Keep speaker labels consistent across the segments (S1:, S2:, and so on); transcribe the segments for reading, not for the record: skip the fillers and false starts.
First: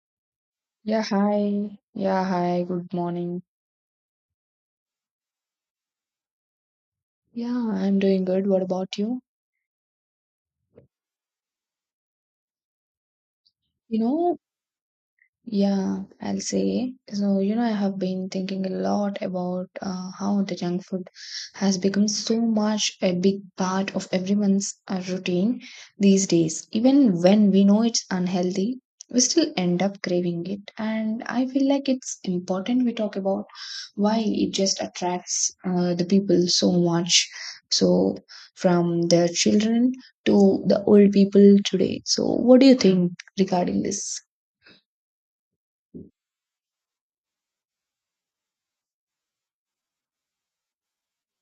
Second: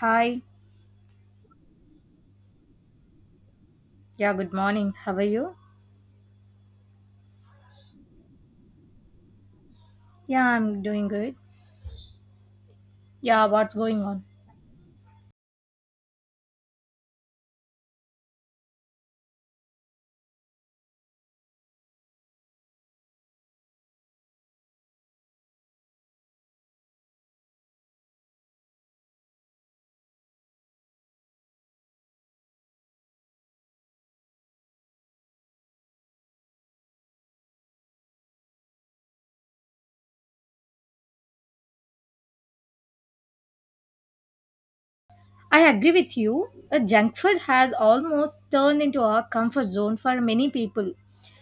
S1: Hi.
S2: Yeah, hi. Yeah, hi. Good morning.
S1: Yeah, good morning. How are you?
S2: Yeah, I'm doing good. What about you?
S1: Yeah, I'm doing good. Yeah, what's
S2: You
S1: going on?
S2: know, yeah, I'll say. So, you know, I have been thinking a lot about how the junk food has become so much a big part of everyone's routine these days. Even when we know it's unhealthy, we still end up craving it. And I feel like it's important we talk about why it just attracts the people so much. So, from the children to the old people today. So, what do you think regarding this?
S1: I agree with you. A junk food has almost turned into a comfort zone for many people.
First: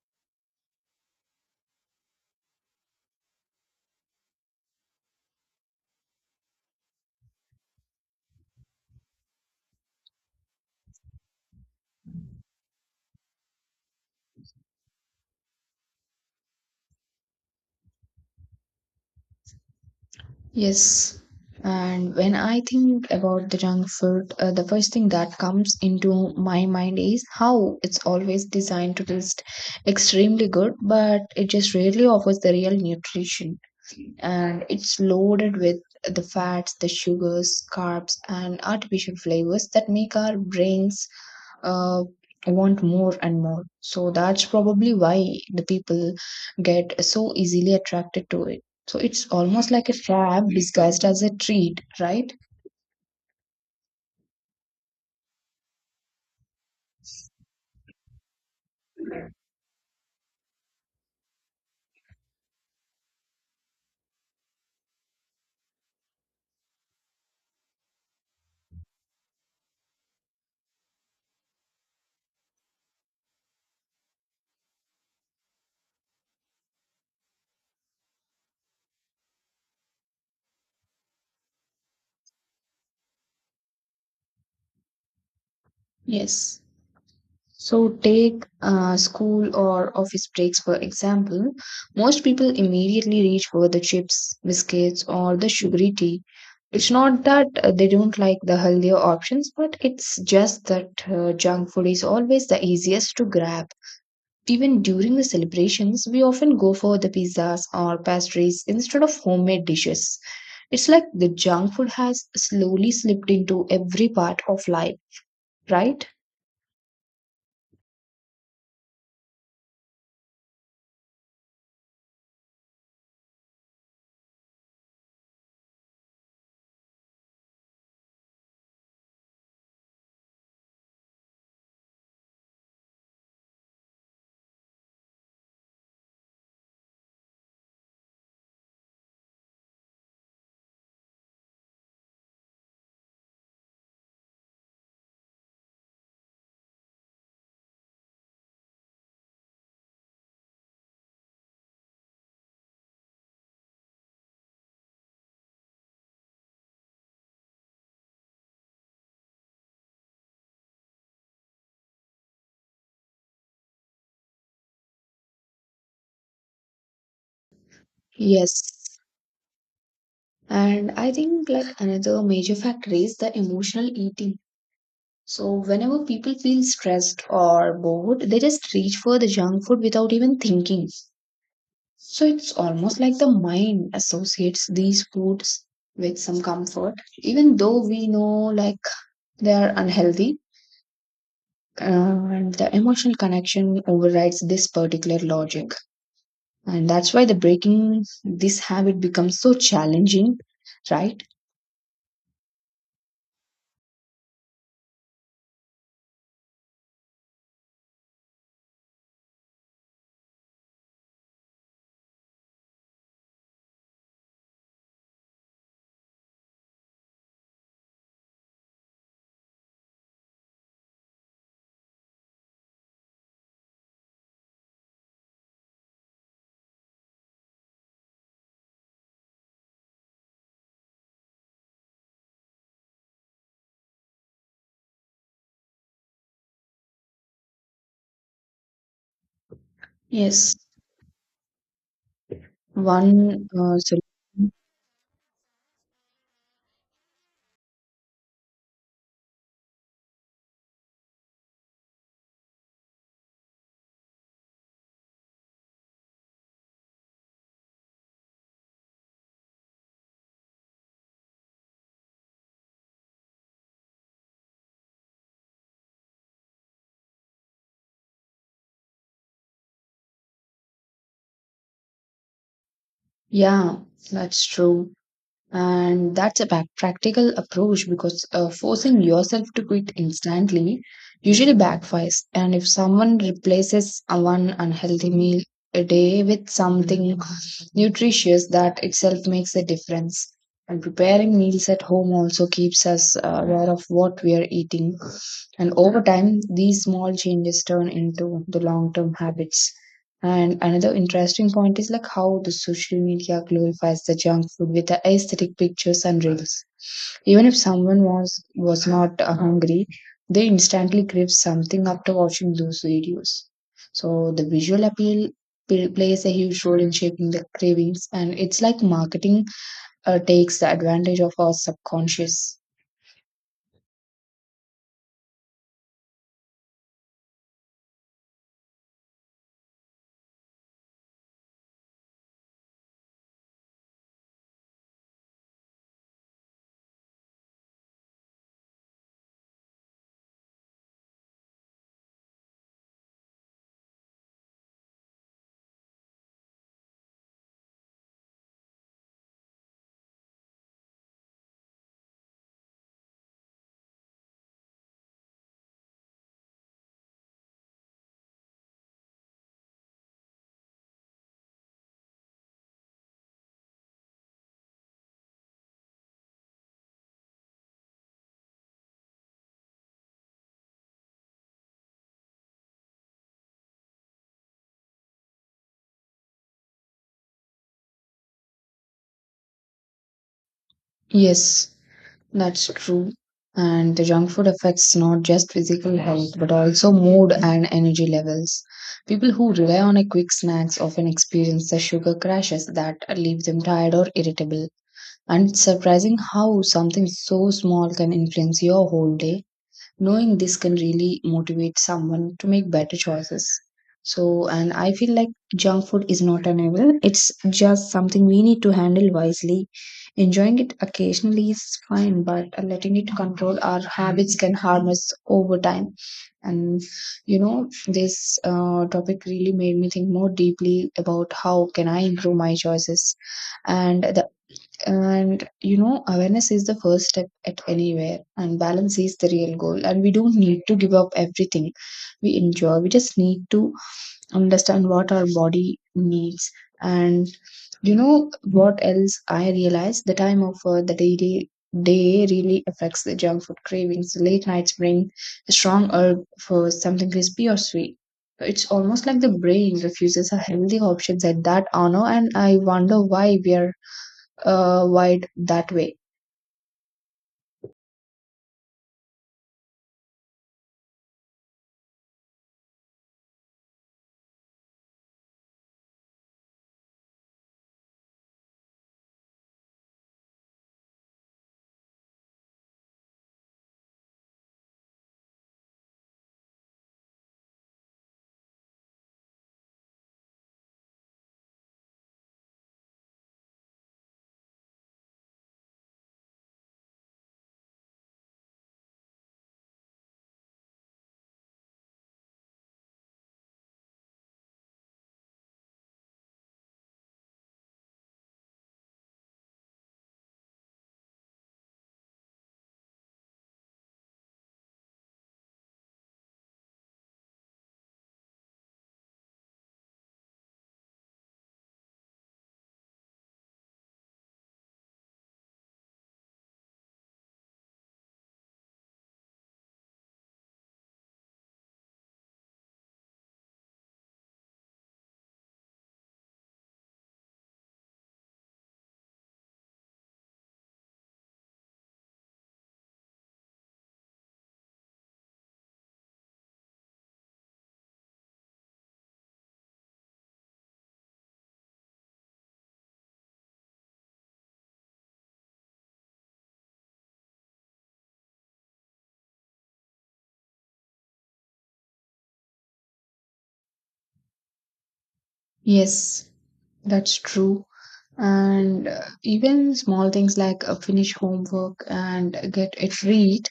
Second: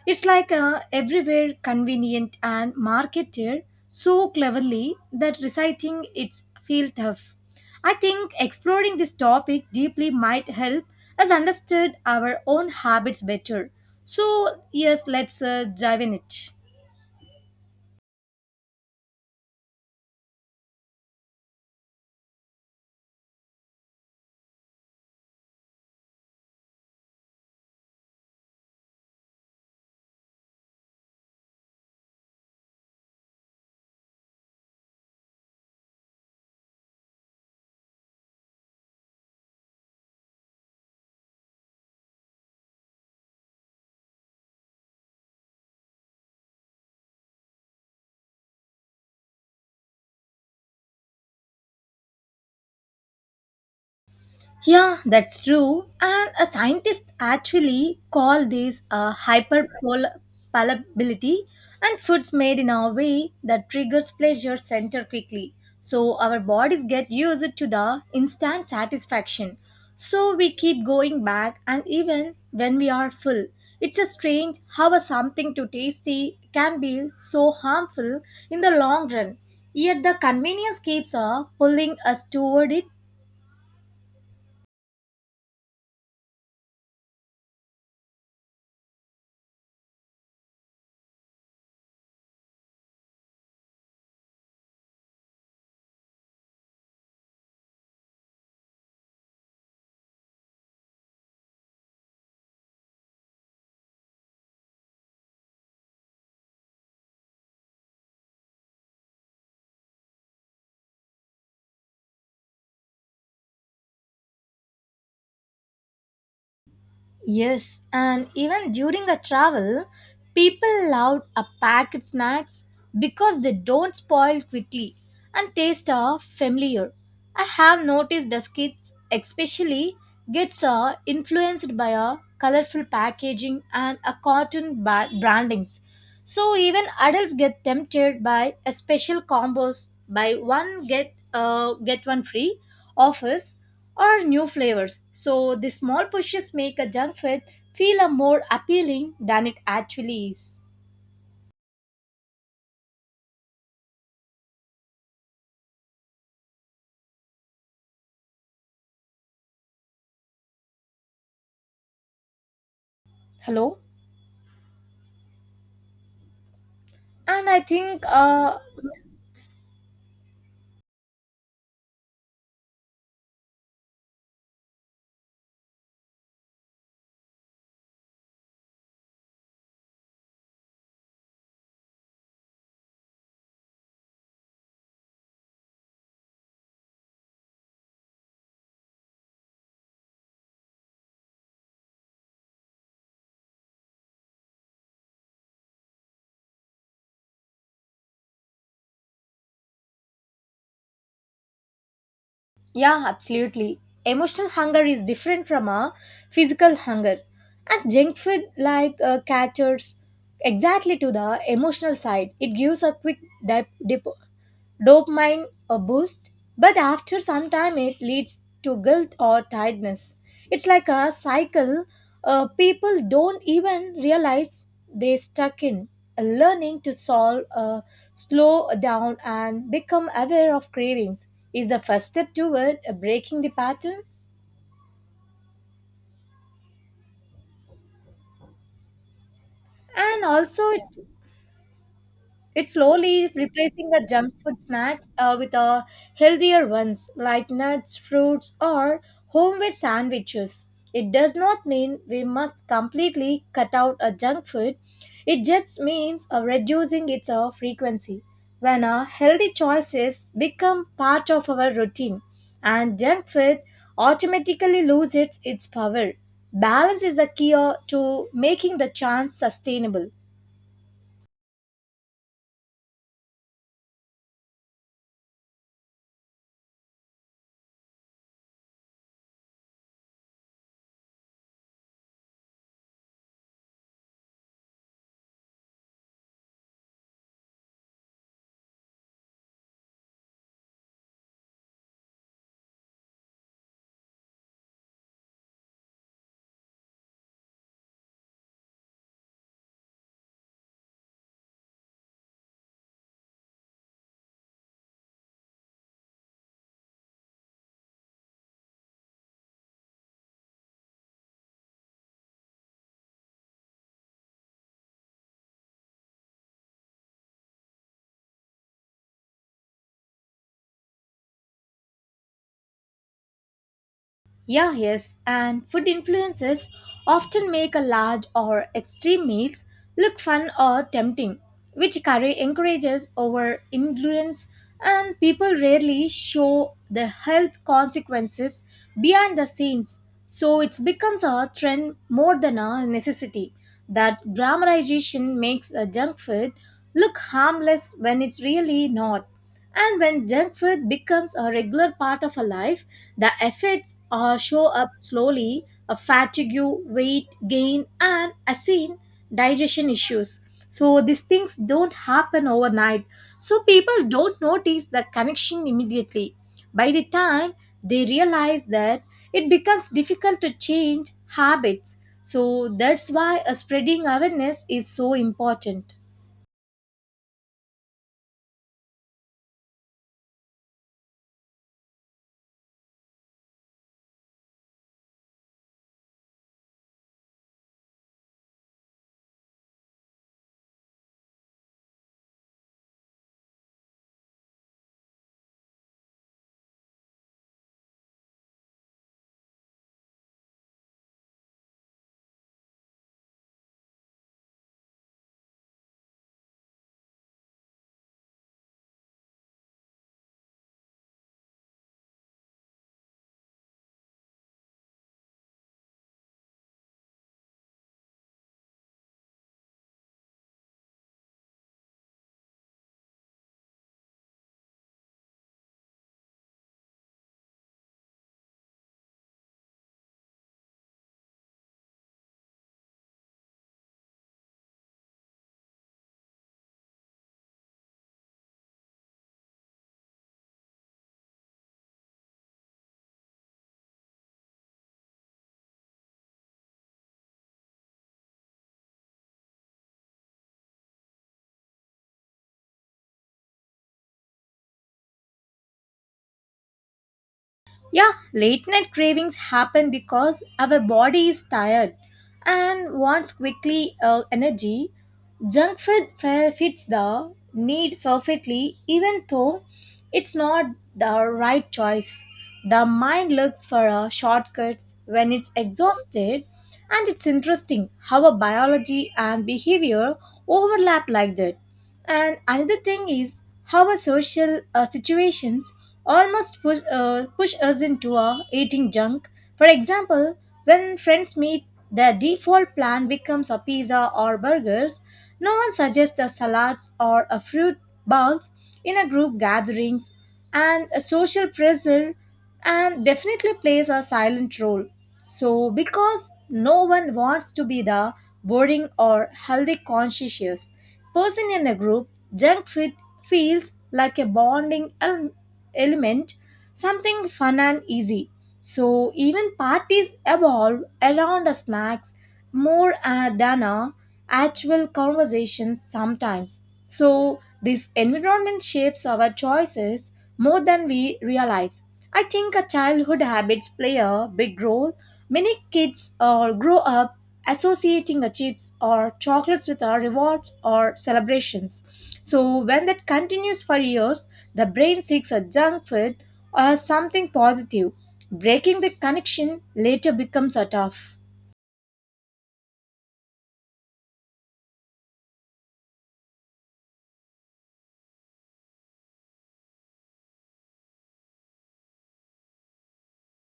S1: It's like a everywhere convenient and marketed so cleverly that reciting it's feel tough. I think exploring this topic deeply might help us understand our own habits better. So, yes, let's dive in it.
S2: Yes, and when I think about the junk food, the first thing that comes into my mind is how it's always designed to taste extremely good, but it just rarely offers the real nutrition. And it's loaded with the fats, the sugars, carbs, and artificial flavors that make our brains uh, want more and more. So that's probably why the people get so easily attracted to it. So it's almost like a trap disguised as a treat, right?
S1: Yeah, that's true. And a scientist actually call this a hyperpalatability and foods made in a way that triggers pleasure center quickly. So our bodies get used to the instant satisfaction. So we keep going back and even when we are full. It's a strange how a something too tasty can be so harmful in the long run. Yet the convenience keeps pulling us toward it.
S2: Yes. So take school or office breaks for example. Most people immediately reach for the chips, biscuits, or the sugary tea. It's not that they don't like the healthier options, but it's just that junk food is always the easiest to grab. Even during the celebrations, we often go for the pizzas or pastries instead of homemade dishes. It's like the junk food has slowly slipped into every part of life, right?
S1: Yes, and even during a travel, people love a packet snacks because they don't spoil quickly and taste are familiar. I have noticed that kids especially gets influenced by a colorful packaging and a cotton brandings. So even adults get tempted by a special combos by one get one free offers or new flavors. So the small pushes make a junk food feel a more appealing than it actually is. Hello, and I think
S2: Yes. And I think like another major factor is the emotional eating. So whenever people feel stressed or bored, they just reach for the junk food without even thinking. So it's almost like the mind associates these foods with some comfort, even though we know like they are unhealthy, and the emotional connection overrides this particular logic. And that's why the breaking this habit becomes so challenging, right?
S1: yeah, absolutely. Emotional hunger is different from a physical hunger, and junk food like caters exactly to the emotional side. It gives a quick dip, dip dopamine a boost, but after some time it leads to guilt or tiredness. It's like a cycle people don't even realize they stuck in. Learning to solve, slow down, and become aware of cravings is the first step toward breaking the pattern. And
S2: Yes.
S1: also, it's slowly
S2: One,
S1: replacing
S2: so
S1: the junk food snacks with healthier ones like nuts, fruits, or homemade sandwiches. It does not mean we must completely cut out a junk food. It just means reducing its frequency. When our healthy choices become part of our routine, and junk food automatically loses its power. Balance is the key to making the chance sustainable.
S2: Yeah, that's true. And that's a back practical approach because forcing yourself to quit instantly usually backfires. And if someone replaces a one unhealthy meal a day with something nutritious, that itself makes a difference, and preparing meals at home also keeps us aware of what we are eating, and over time these small changes turn into the long term habits. And another interesting point is like how the social media glorifies the junk food with the aesthetic pictures and reels. Even if someone was not hungry, they instantly crave something after watching those videos. So the visual appeal plays a huge role in shaping the cravings, and it's like marketing takes the advantage of our subconscious.
S1: Yeah, yes, and food influences often make a large or extreme meals look fun or tempting, which curry encourages over influence, and people rarely show the health consequences behind the scenes. So it becomes a trend more than a necessity. That glamorization makes a junk food look harmless when it's really not. And when junk food becomes a regular part of a life, the effects show up slowly, a fatigue, weight gain, and acid digestion issues. So these things don't happen overnight. So people don't notice the connection immediately. By the time they realize that it becomes difficult to change habits. So that's why a spreading awareness is so important.
S2: Yes, that's true. And the junk food affects not just physical health but also mood and energy levels. People who rely on a quick snacks often experience the sugar crashes that leave them tired or irritable, and it's surprising how something so small can influence your whole day. Knowing this can really motivate someone to make better choices. So, and I feel like junk food is not an evil, it's just something we need to handle wisely. Enjoying it occasionally is fine, but letting it control our habits can harm us over time. And you know, this topic really made me think more deeply about how can I improve my choices. And the and you know, awareness is the first step at anywhere, and balance is the real goal. And we don't need to give up everything we enjoy, we just need to understand what our body needs. And you know, what else I realized, the time of the daily day really affects the junk food cravings. Late nights bring a strong urge for something crispy or sweet. It's almost like the brain refuses a healthy options at that honor, and I wonder why we are wide that way.
S1: Yeah, late night cravings happen because our body is tired and wants quickly energy. Junk fits the need perfectly, even though it's not the right choice. The mind looks for a shortcuts when it's exhausted, and it's interesting how a biology and behavior overlap like that. And another thing is how a social situations almost push us into eating junk. For example, when friends meet, their default plan becomes a pizza or burgers. No one suggests a salad or a fruit bowl in a group gatherings, and a social pressure and definitely plays a silent role. So because no one wants to be the boring or healthy conscious person in a group, junk food feels like a element, something fun and easy. So even parties evolve around a snacks more than a actual conversations sometimes. So, this environment shapes our choices more than we realize. I think our childhood habits play a big role. Many kids grow up associating the chips or chocolates with our rewards or celebrations. So, when that continues for years, the brain seeks a junk food or something positive. Breaking the connection later becomes a tough.
S2: Yes, that's true. And even small things like finish homework and get it read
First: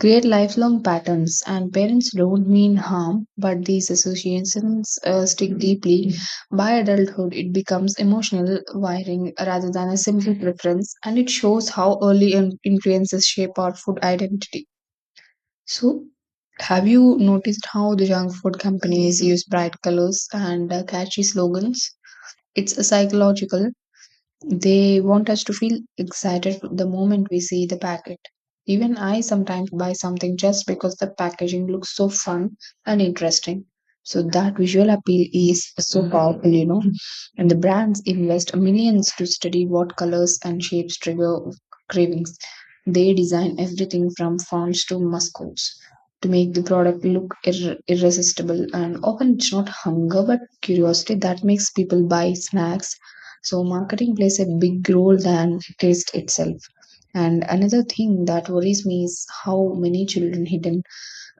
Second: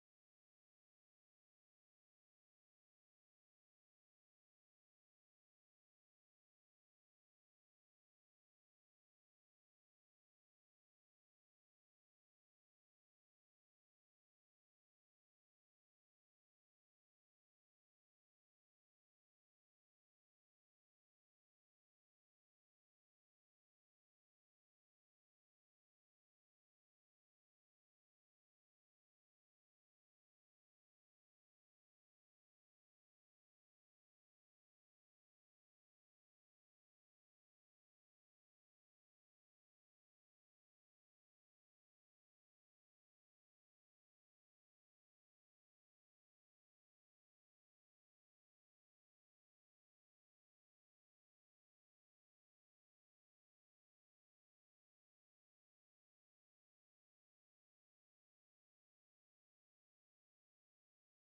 S2: create lifelong patterns. And parents don't mean harm, but these associations stick deeply. By adulthood, it becomes emotional wiring rather than a simple preference, and it shows how early influences shape our food identity. So, have you noticed how the junk food companies use bright colors and catchy slogans? It's a psychological, they want us to feel excited the moment we see the packet. Even I sometimes buy something just because the packaging looks so fun and interesting. So that visual appeal is so powerful, you know. And the brands invest millions to study what colors and shapes trigger cravings. They design everything from fonts to mascots to make the product look irresistible. And often it's not hunger but curiosity that makes people buy snacks, so marketing plays a big role than taste itself. And another thing that worries me is how many children hidden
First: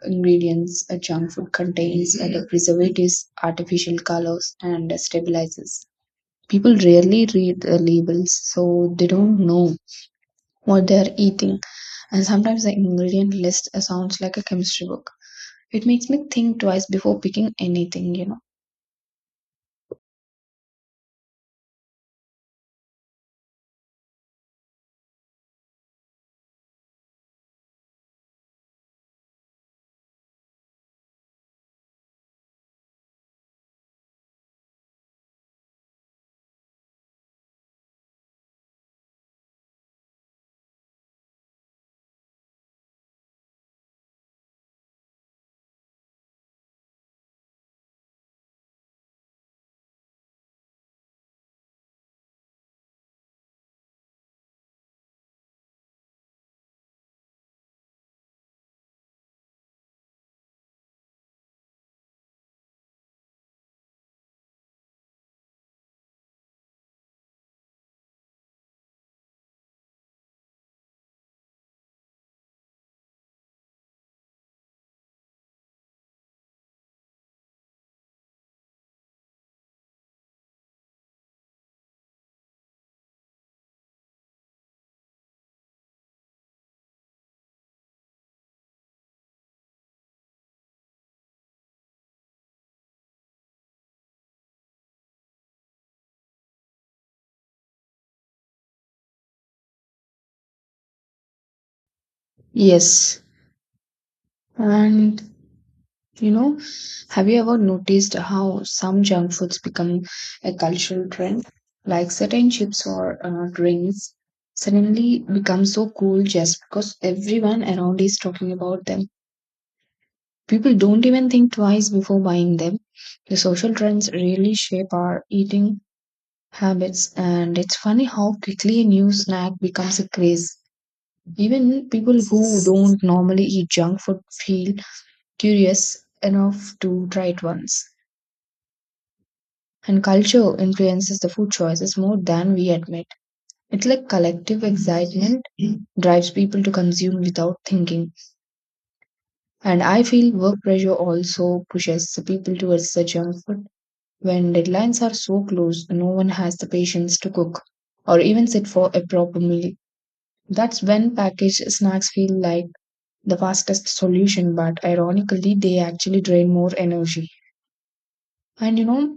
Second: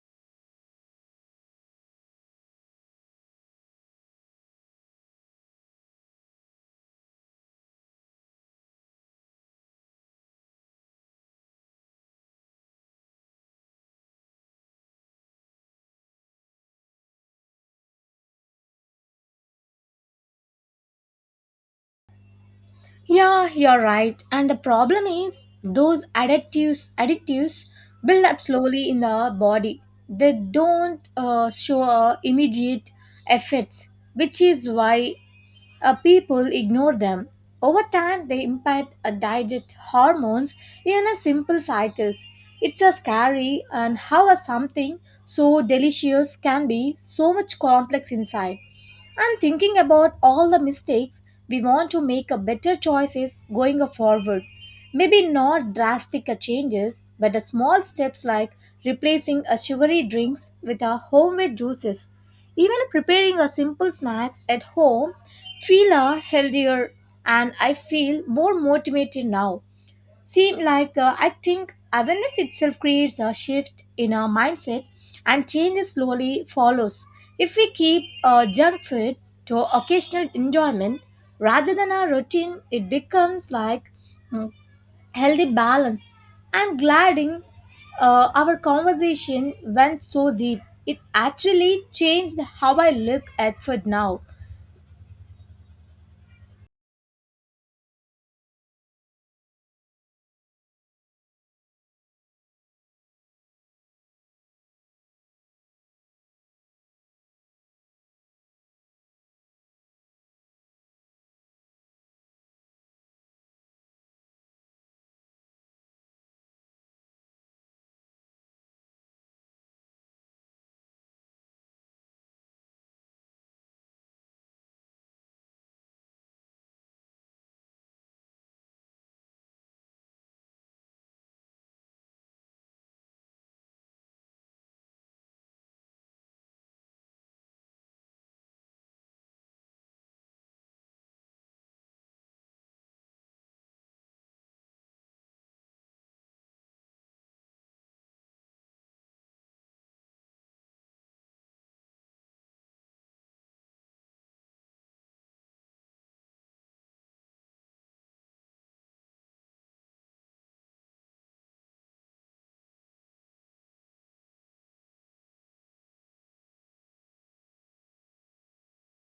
S2: ingredients a junk food contains, the preservatives, artificial colors, and stabilizers. People rarely read the labels, so they don't know what they are eating. And sometimes the ingredient list sounds like a chemistry book. It makes me think twice before picking anything, you know.
S1: Yeah, you're right. And the problem is those additives build up slowly in the body. They don't show immediate effects, which is why people ignore them. Over time, they impact digest hormones in a simple cycles. It's a scary and how a something so delicious can be so much complex inside, and thinking about all the mistakes we want to make a better choices going forward, maybe not drastic changes but a small steps like replacing a sugary drinks with our homemade juices, even preparing a simple snacks at home feel a healthier, and I feel more motivated now. Seem like I think awareness itself creates a shift in our mindset, and change slowly follows. If we keep junk food to occasional enjoyment rather than our routine, it becomes like mm, healthy balance. I'm glad in, our conversation went so deep. It actually changed how I look at food now.
S2: Yes. And you know, have you ever noticed how some junk foods become a cultural trend? Like certain chips or drinks suddenly become so cool just because everyone around is talking about them. People don't even think twice before buying them. The social trends really shape our eating habits, and it's funny how quickly a new snack becomes a craze. Even people who don't normally eat junk food feel curious enough to try it once. And culture influences the food choices more than we admit. It's like collective excitement drives people to consume without thinking. And I feel work pressure also pushes the people towards the junk food. When deadlines are so close, no one has the patience to cook or even sit for a proper meal. That's when packaged snacks feel like the fastest solution, but ironically, they actually drain more energy. And you know,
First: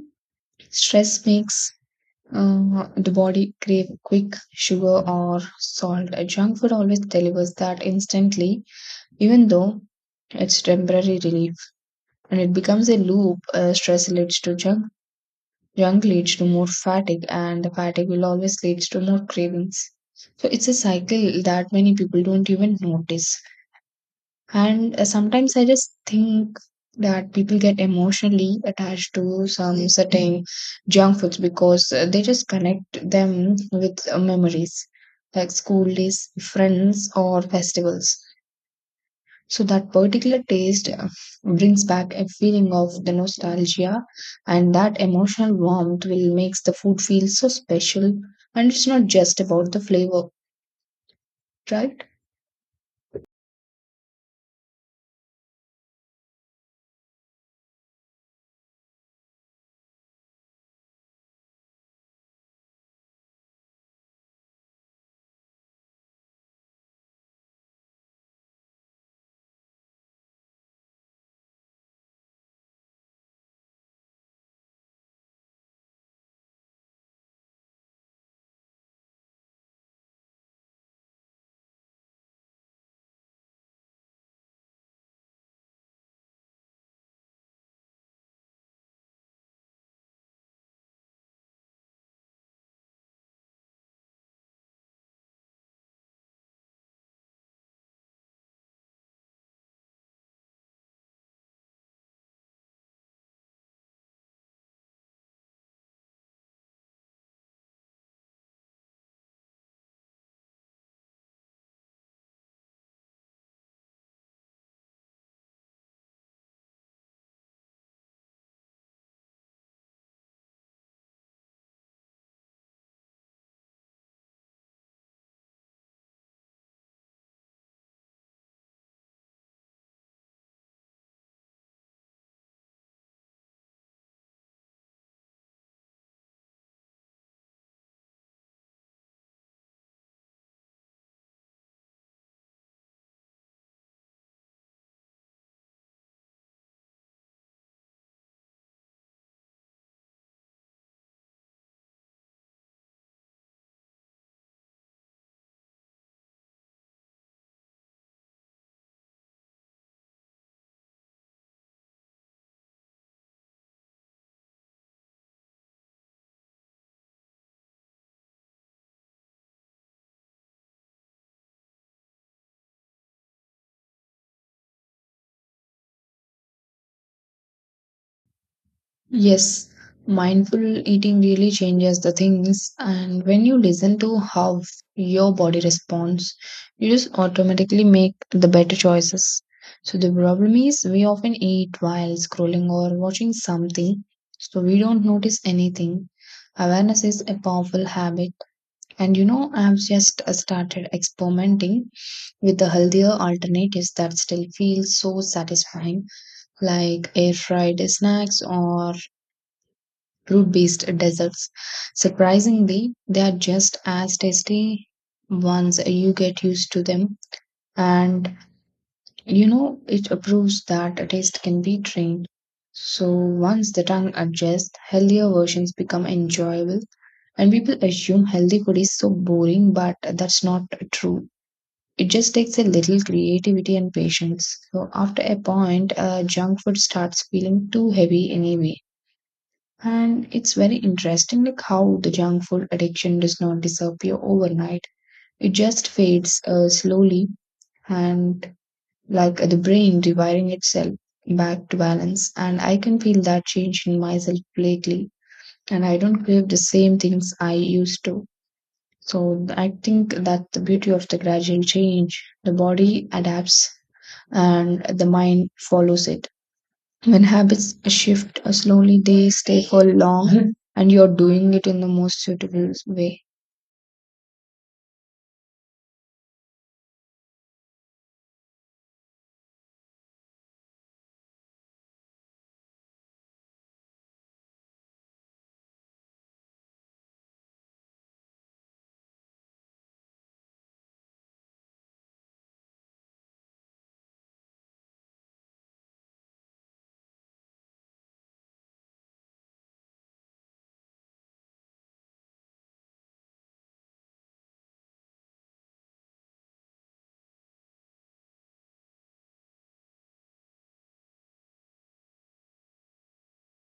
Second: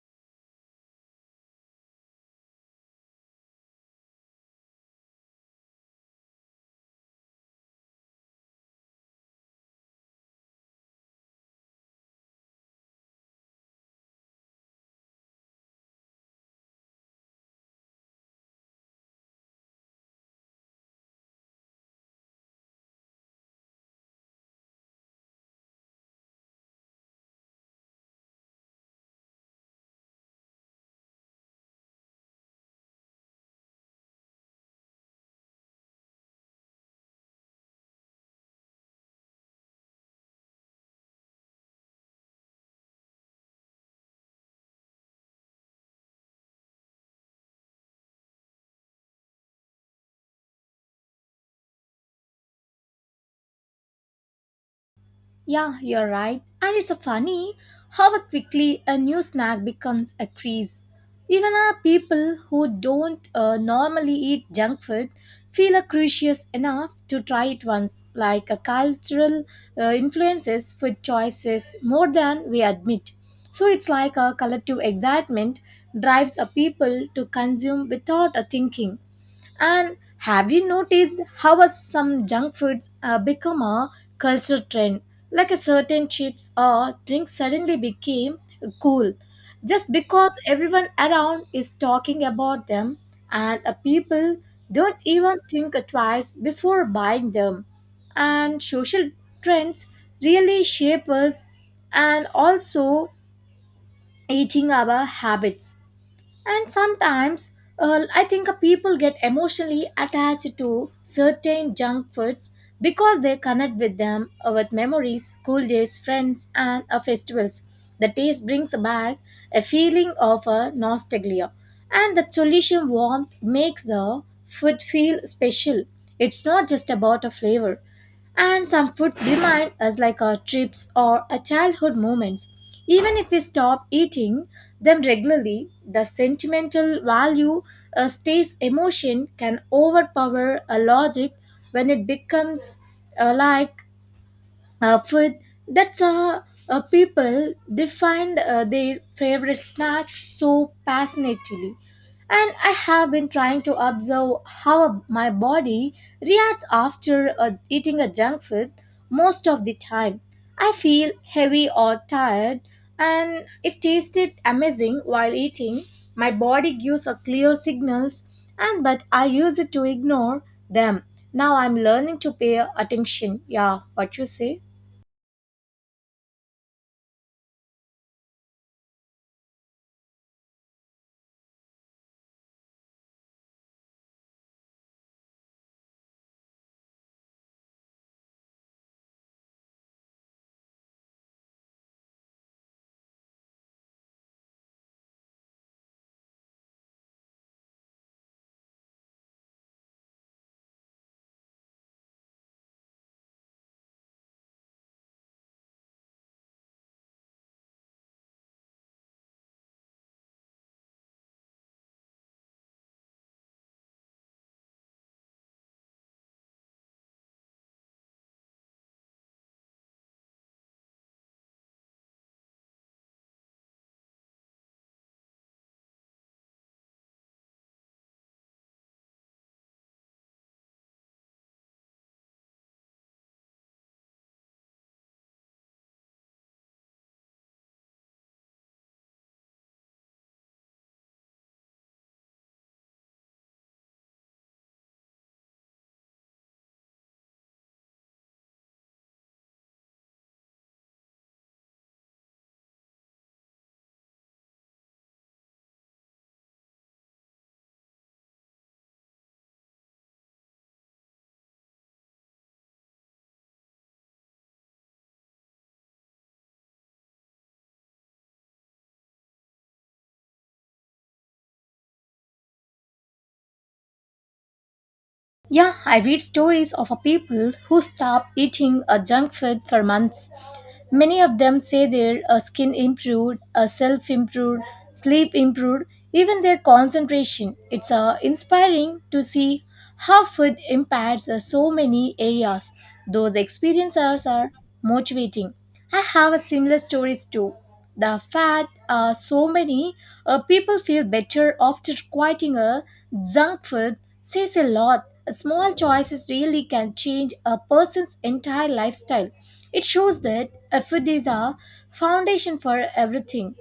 S2: stress makes the body crave quick sugar or salt. Junk food always delivers that instantly, even though it's temporary relief. And it becomes a loop. Stress leads to junk. Junk leads to more fatigue, and the fatigue will always leads to more cravings. So it's a cycle that many people don't even notice. And sometimes I just think that people get emotionally attached to some certain junk foods because they just connect them with memories like school days, friends, or festivals. So that particular taste brings back a feeling of the nostalgia, and that emotional warmth will makes the food feel so special. And it's not just about the flavor, right?
S1: Yeah, you're right. And it's funny how quickly a new snack becomes a craze. Even our people who don't normally eat junk food feel curious enough to try it once, like a cultural influences food choices more than we admit. So it's like a collective excitement drives a people to consume without a thinking. And have you noticed how some junk foods become a cultural trend? Like a certain chips or drink suddenly became cool just because everyone around is talking about them, and people don't even think twice before buying them. And social trends really shape us and also eating our habits. And sometimes I think people get emotionally attached to certain junk foods because they connect with them with memories, school days, friends, and festivals. The taste brings back a feeling of nostalgia, and the solution warmth makes the food feel special. It's not just about a flavor, and some food remind us like our trips or our childhood moments. Even if we stop eating them regularly, the sentimental value a state's emotion can overpower a logic when it becomes like food that's people define their favorite snack so passionately, and I have been trying to observe how my body reacts after eating a junk food. Most of the time I feel heavy or tired, and if tasted amazing while eating, my body gives a clear signals, and but I use it to ignore them. Now I'm learning to pay attention. Yeah, what you say?
S2: Yes, mindful eating really changes the things, and when you listen to how your body responds, you just automatically make the better choices. So, the problem is we often eat while scrolling or watching something, so we don't notice anything. Awareness is a powerful habit, and you know, I've just started experimenting with the healthier alternatives that still feel so satisfying, like air fried snacks or fruit based desserts. Surprisingly, they are just as tasty once you get used to them. And you know, it proves that a taste can be trained. So once the tongue adjusts, healthier versions become enjoyable. And people assume healthy food is so boring, but that's not true. It just takes a little creativity and patience. So after a point, junk food starts feeling too heavy anyway. And it's very interesting like how the junk food addiction does not disappear overnight. It just fades slowly and like the brain rewiring itself back to balance. And I can feel that change in myself lately. And I don't crave the same things I used to. So I think that the beauty of the gradual change, the body adapts and the mind follows it. When habits shift slowly, they stay for long, and you're doing it in the most suitable way.
S1: Yeah, I read stories of a people who stop eating a junk food for months. Many of them say their skin improved, self improved, sleep improved, even their concentration. It's inspiring to see how food impacts so many areas. Those experiences are motivating. I have a similar stories too. The fact so many people feel better after quitting a junk food says a lot. Small choices really can change a person's entire lifestyle. It shows that a food is a foundation for everything.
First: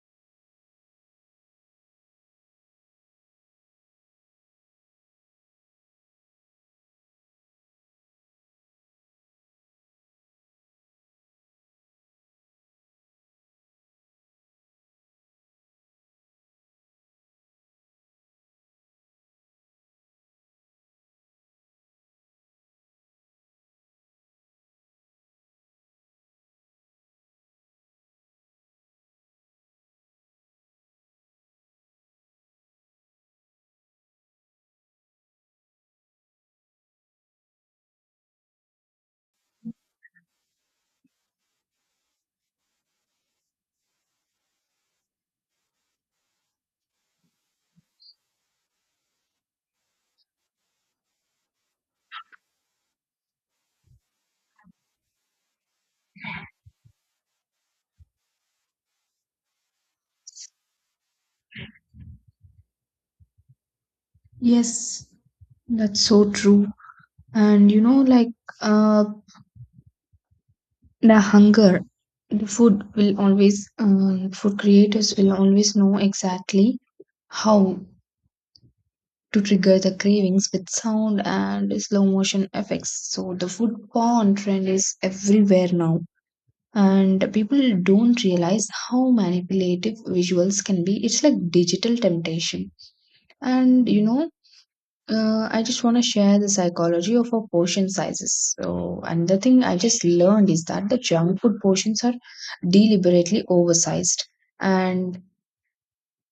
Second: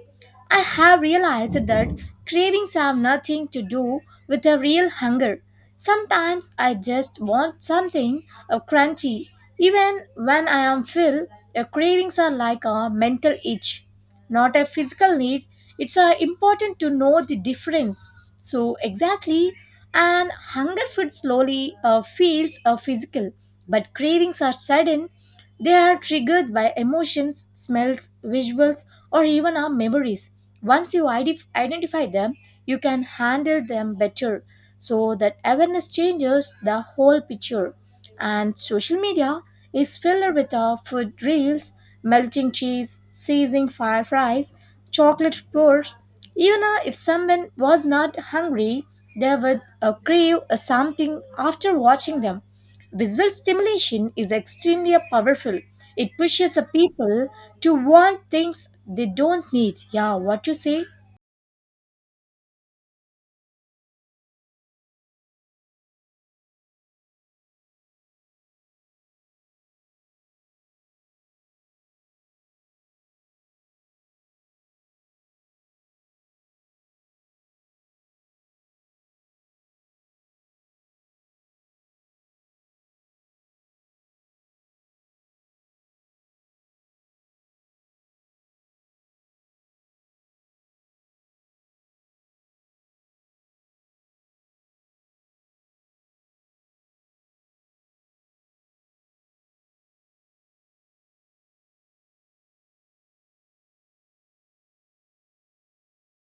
S1: I have realized that cravings have nothing to do with a real hunger. Sometimes I just want something crunchy. Even when I am full, your cravings are like a mental itch, not a physical need. It's important to know the difference. So exactly, and hunger food slowly feels physical, but cravings are sudden. They are triggered by emotions, smells, visuals, or even our memories. Once you identify them, you can handle them better. So that awareness changes the whole picture. And social media is filled with our food reels, melting cheese, seizing fireflies, chocolate pours. Even if someone was not hungry, they would crave something after watching them. Visual stimulation is extremely powerful. It pushes a people to want things they don't need. Yeah, what you say?
S2: Yes, that's so true. And you know, like uh, the hunger, the food will always, food creators will always know exactly how to trigger the cravings with sound and slow motion effects. So the food porn trend is everywhere now. And people don't realize how manipulative visuals can be. It's like digital temptation. And you know, I just want to share the psychology of our portion sizes. So another thing I just learned is that the junk food portions are deliberately oversized. And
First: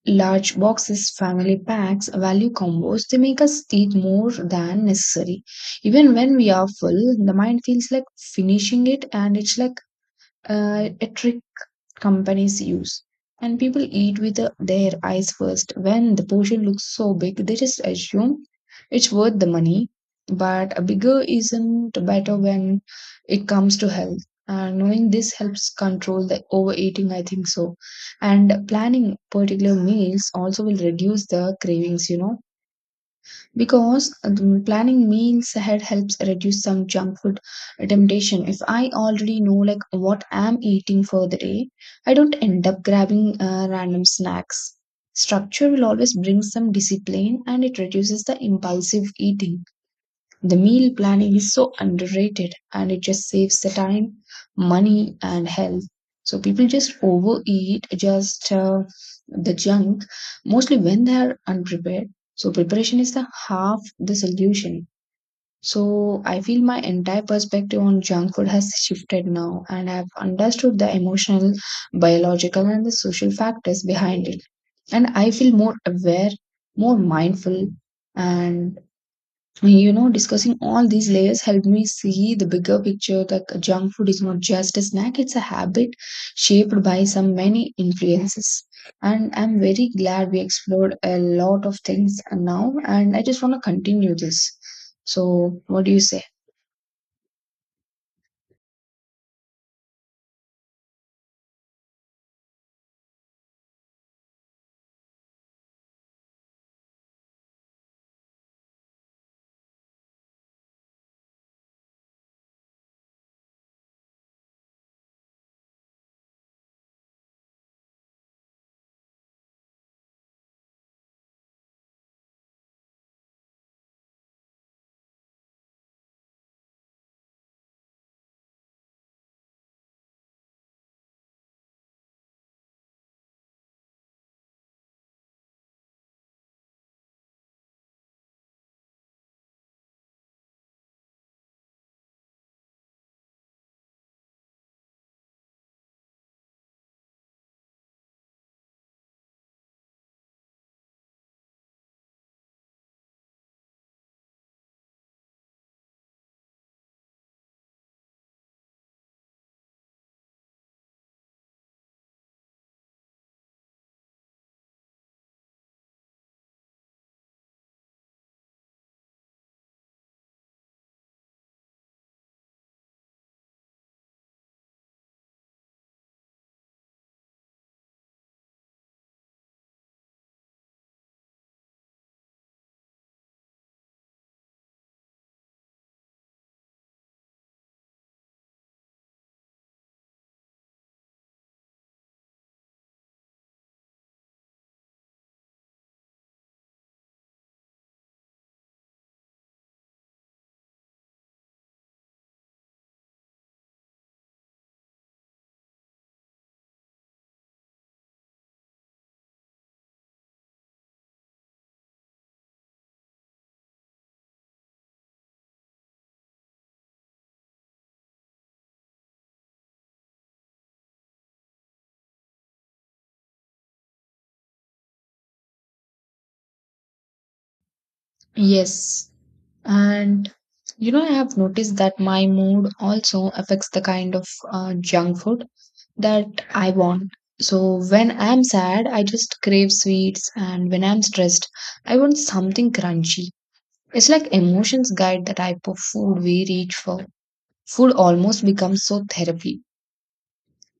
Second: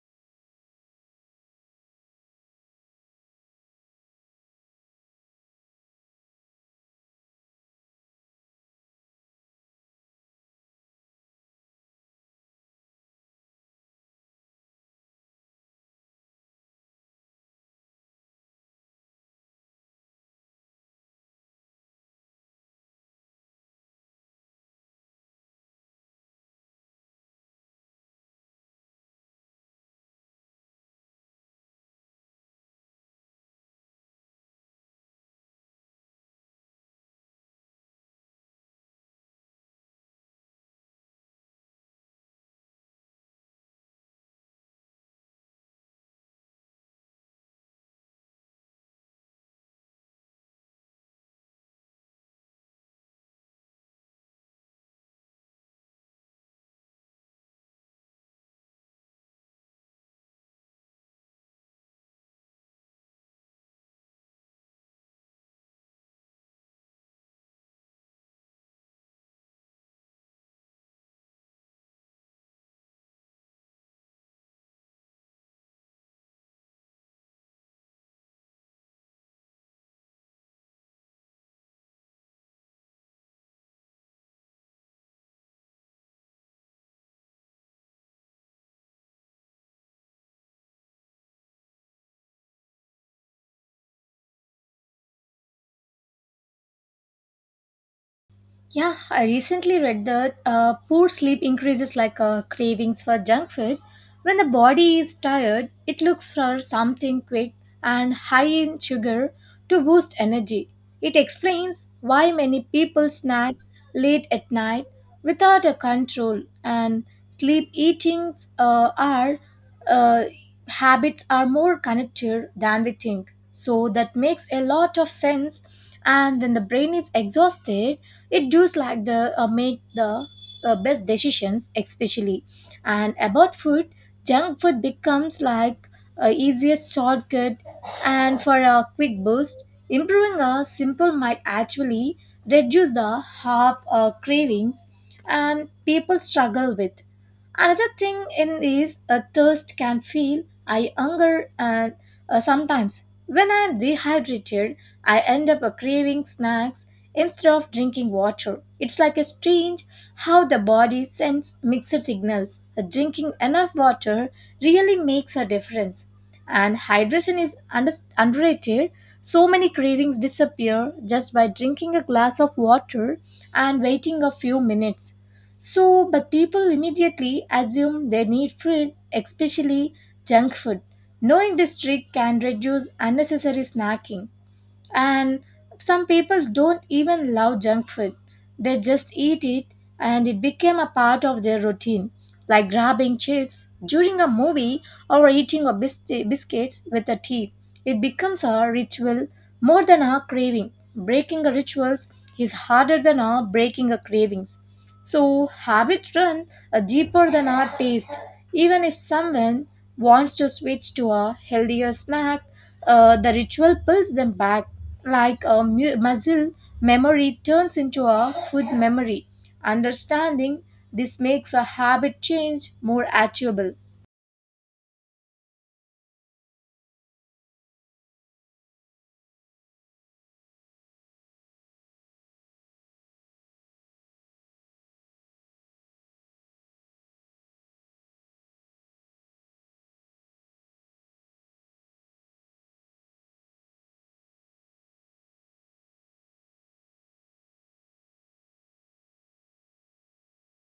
S2: large boxes, family packs, value combos, they make us eat more than necessary. Even when we are full, the mind feels like finishing it, and it's like a trick companies use. And people eat with their eyes first. When the portion looks so big, they just assume it's worth the money. But a bigger isn't better when it comes to health. Knowing this helps control the overeating, I think so. And planning particular meals also will reduce the cravings, you know, because planning meals ahead helps reduce some junk food temptation. If I already know like what I'm eating for the day, I don't end up grabbing random snacks. Structure will always bring some discipline and it reduces the impulsive eating. The meal planning is so underrated and it just saves the time, money, and health. So people just overeat just the junk mostly when they are unprepared. So preparation is the half the solution. So I feel my entire perspective on junk food has shifted now and I've understood the emotional, biological and the social factors behind it. And I feel more aware, more mindful, and you know, discussing all these layers helped me see the bigger picture that junk food is not just a snack, it's a habit shaped by some many influences. And I'm very glad we explored a lot of things now, and I just want to continue this. So, what do you say?
S1: Yeah, I recently read that poor sleep increases like cravings for junk food. When the body is tired, it looks for something quick and high in sugar to boost energy. It explains why many people snack late at night without a control, and sleep eatings are uh, habits are more connected than we think. So that makes a lot of sense. And when the brain is exhausted, it does like the make the best decisions especially and about food junk food becomes like easiest shortcut, and for a quick boost improving a simple might actually reduce the half cravings, and people struggle with another thing in is a thirst can feel I hunger, and sometimes when I'm dehydrated I end up craving snacks instead of drinking water. It's like a strange how the body sends mixed signals. Drinking enough water really makes a difference. And hydration is underrated. So many cravings disappear just by drinking a glass of water and waiting a few minutes. So, but people immediately assume they need food, especially junk food. Knowing this trick can reduce unnecessary snacking, and some people don't even love junk food, they just eat it and it became a part of their routine, like grabbing chips during a movie or eating a biscuits with a tea. It becomes a ritual more than a craving. Breaking a rituals is harder than our breaking a cravings. So habits run a deeper than our taste. Even if someone wants to switch to a healthier snack, the ritual pulls them back. Like a muscle memory turns into a food memory. Understanding this makes a habit change more achievable.
S2: Yes. And you know, I have noticed that my mood also affects the kind of junk food that I want. So when I'm sad, I just crave sweets, and when I'm stressed, I want something crunchy. It's like emotions guide the type of food we reach for. Food almost becomes so therapy,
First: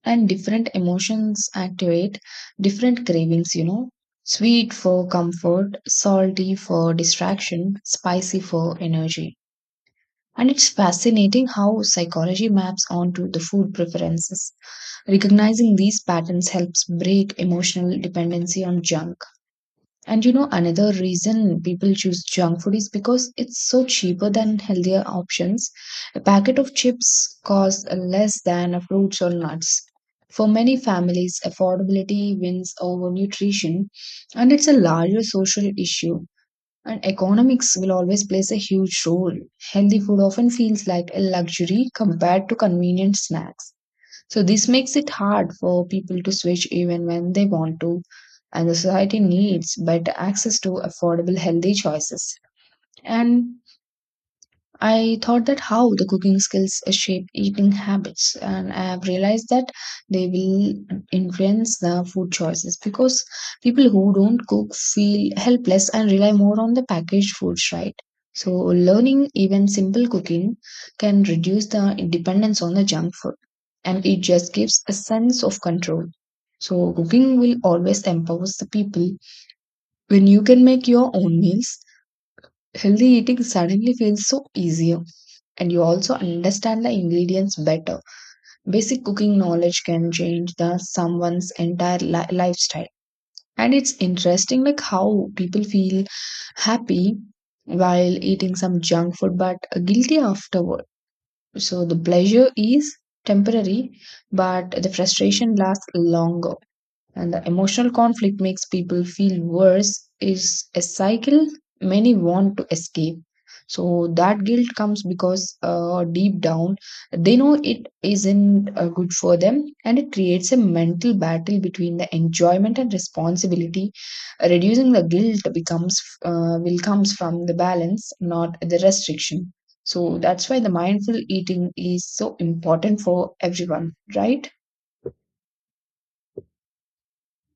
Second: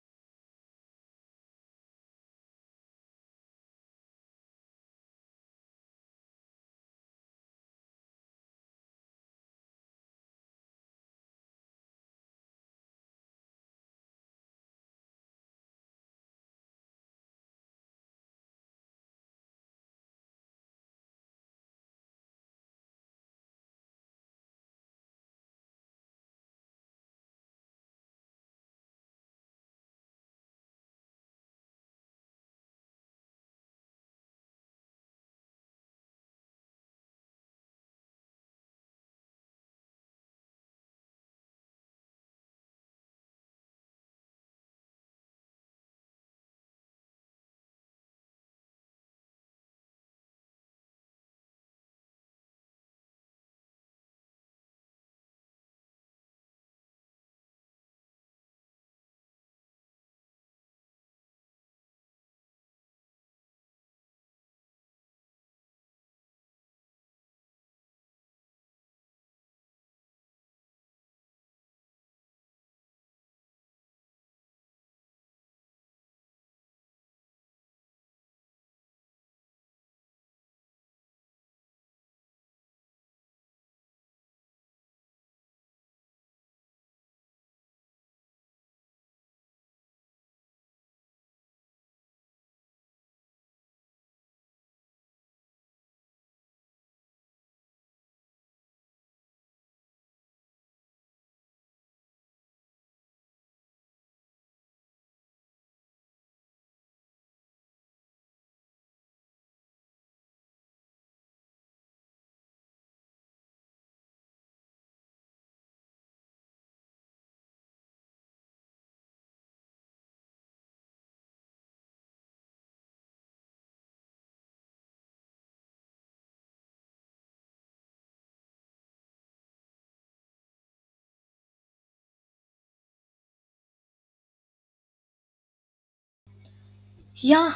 S2: and different emotions activate different cravings, you know. Sweet for comfort, salty for distraction, spicy for energy. And it's fascinating how psychology maps onto the food preferences. Recognizing these patterns helps break emotional dependency on junk. And you know, another reason people choose junk food is because it's so cheaper than healthier options. A packet of chips costs less than a fruits or nuts. For many families, affordability wins over nutrition, and it's a larger social issue. And economics will always plays a huge role. Healthy food often feels like a luxury compared to convenient snacks. So this makes it hard for people to switch even when they want to. And the society needs better access to affordable healthy choices. And I thought that how the cooking skills shape eating habits, and I have realized that they will influence the food choices because people who don't cook feel helpless and rely more on the packaged foods, right? So, learning even simple cooking can reduce the dependence on the junk food, and it just gives a sense of control. So, cooking will always empower the people. When you can make your own meals, healthy eating suddenly feels so easier, and you also understand the ingredients better. Basic cooking knowledge can change the someone's entire lifestyle. And it's interesting like how people feel happy while eating some junk food but guilty afterward. So the pleasure is temporary but the frustration lasts longer, and the emotional conflict makes people feel worse. Is a cycle many want to escape. So that guilt comes because deep down they know it isn't good for them, and it creates a mental battle between the enjoyment and responsibility. Reducing the guilt becomes will comes from the balance, not the restriction. So that's why the mindful eating is so important for everyone, right?
S1: Yeah,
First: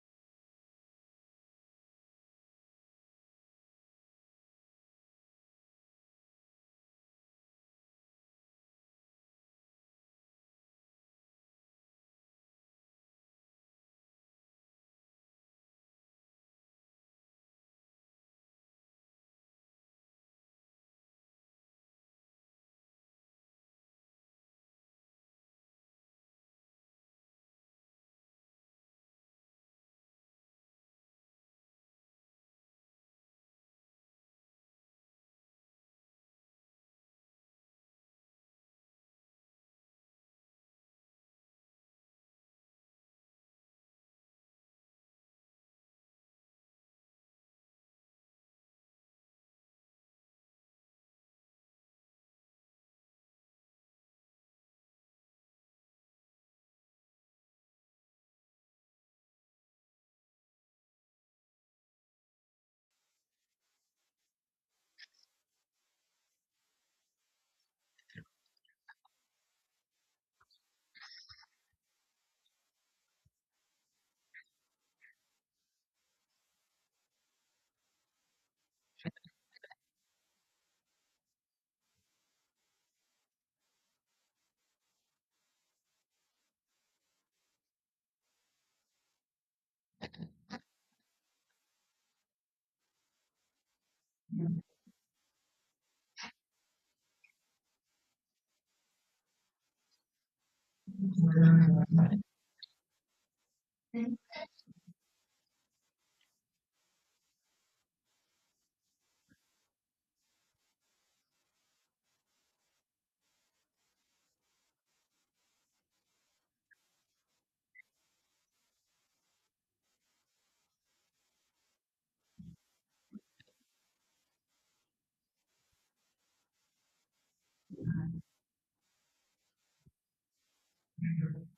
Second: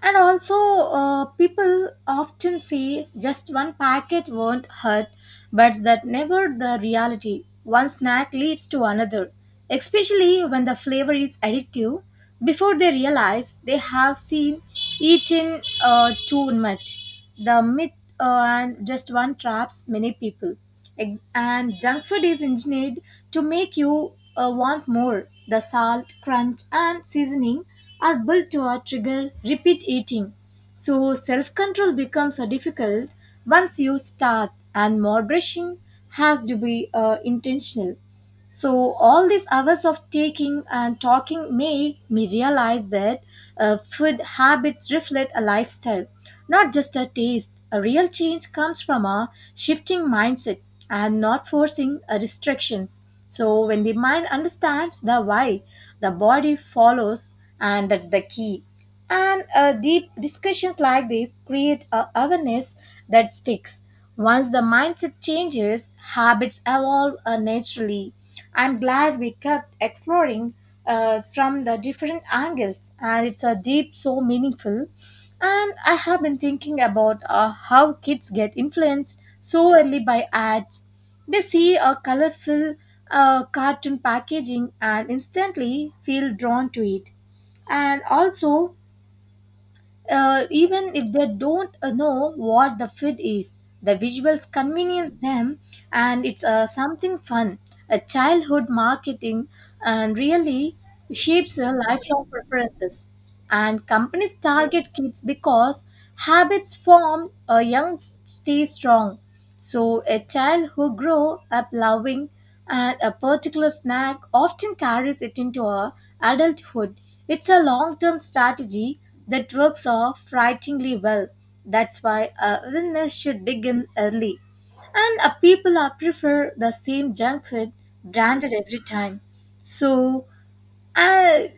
S1: and also, people often say just one packet won't hurt, but that never the reality. One snack leads to another, especially when the flavor is addictive. Before they realize they have seen eaten too much, the myth and just one traps many people. And junk food is engineered to make you want more. The salt, crunch, and seasoning are built to trigger repeat eating. So self control becomes difficult once you start, and moderation has to be intentional. So all these hours of taking and talking made me realize that food habits reflect a lifestyle, not just a taste. A real change comes from a shifting mindset and not forcing restrictions. So when the mind understands the why, the body follows, and that's the key. And deep discussions like this create a awareness that sticks. Once the mindset changes, habits evolve naturally. I'm glad we kept exploring from the different angles, and it's a deep so meaningful. And I have been thinking about how kids get influenced so early by ads. They see a colorful cartoon packaging and instantly feel drawn to it. And also, even if they don't know what the food is, the visuals convenience them, and it's something fun. A childhood marketing and really shapes lifelong preferences. And companies target kids because habits formed young stay strong. So a child who grow up loving and a particular snack often carries it into our adulthood. It's a long term strategy that works off frighteningly well. That's why illness should begin early. And people are prefer the same junk food branded every time. So I,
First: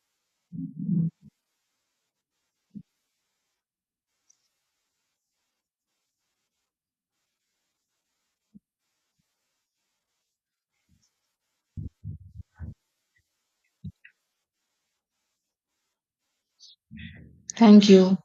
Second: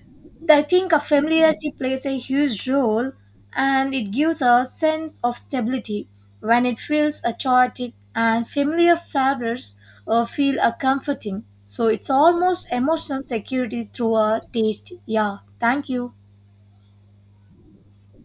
S1: I think a familiarity plays a huge role, and it gives a sense of stability when it feels a chaotic, and familiar flavors feel a comforting. So it's almost emotional security through a taste. Yeah, thank you.
S2: Thank you.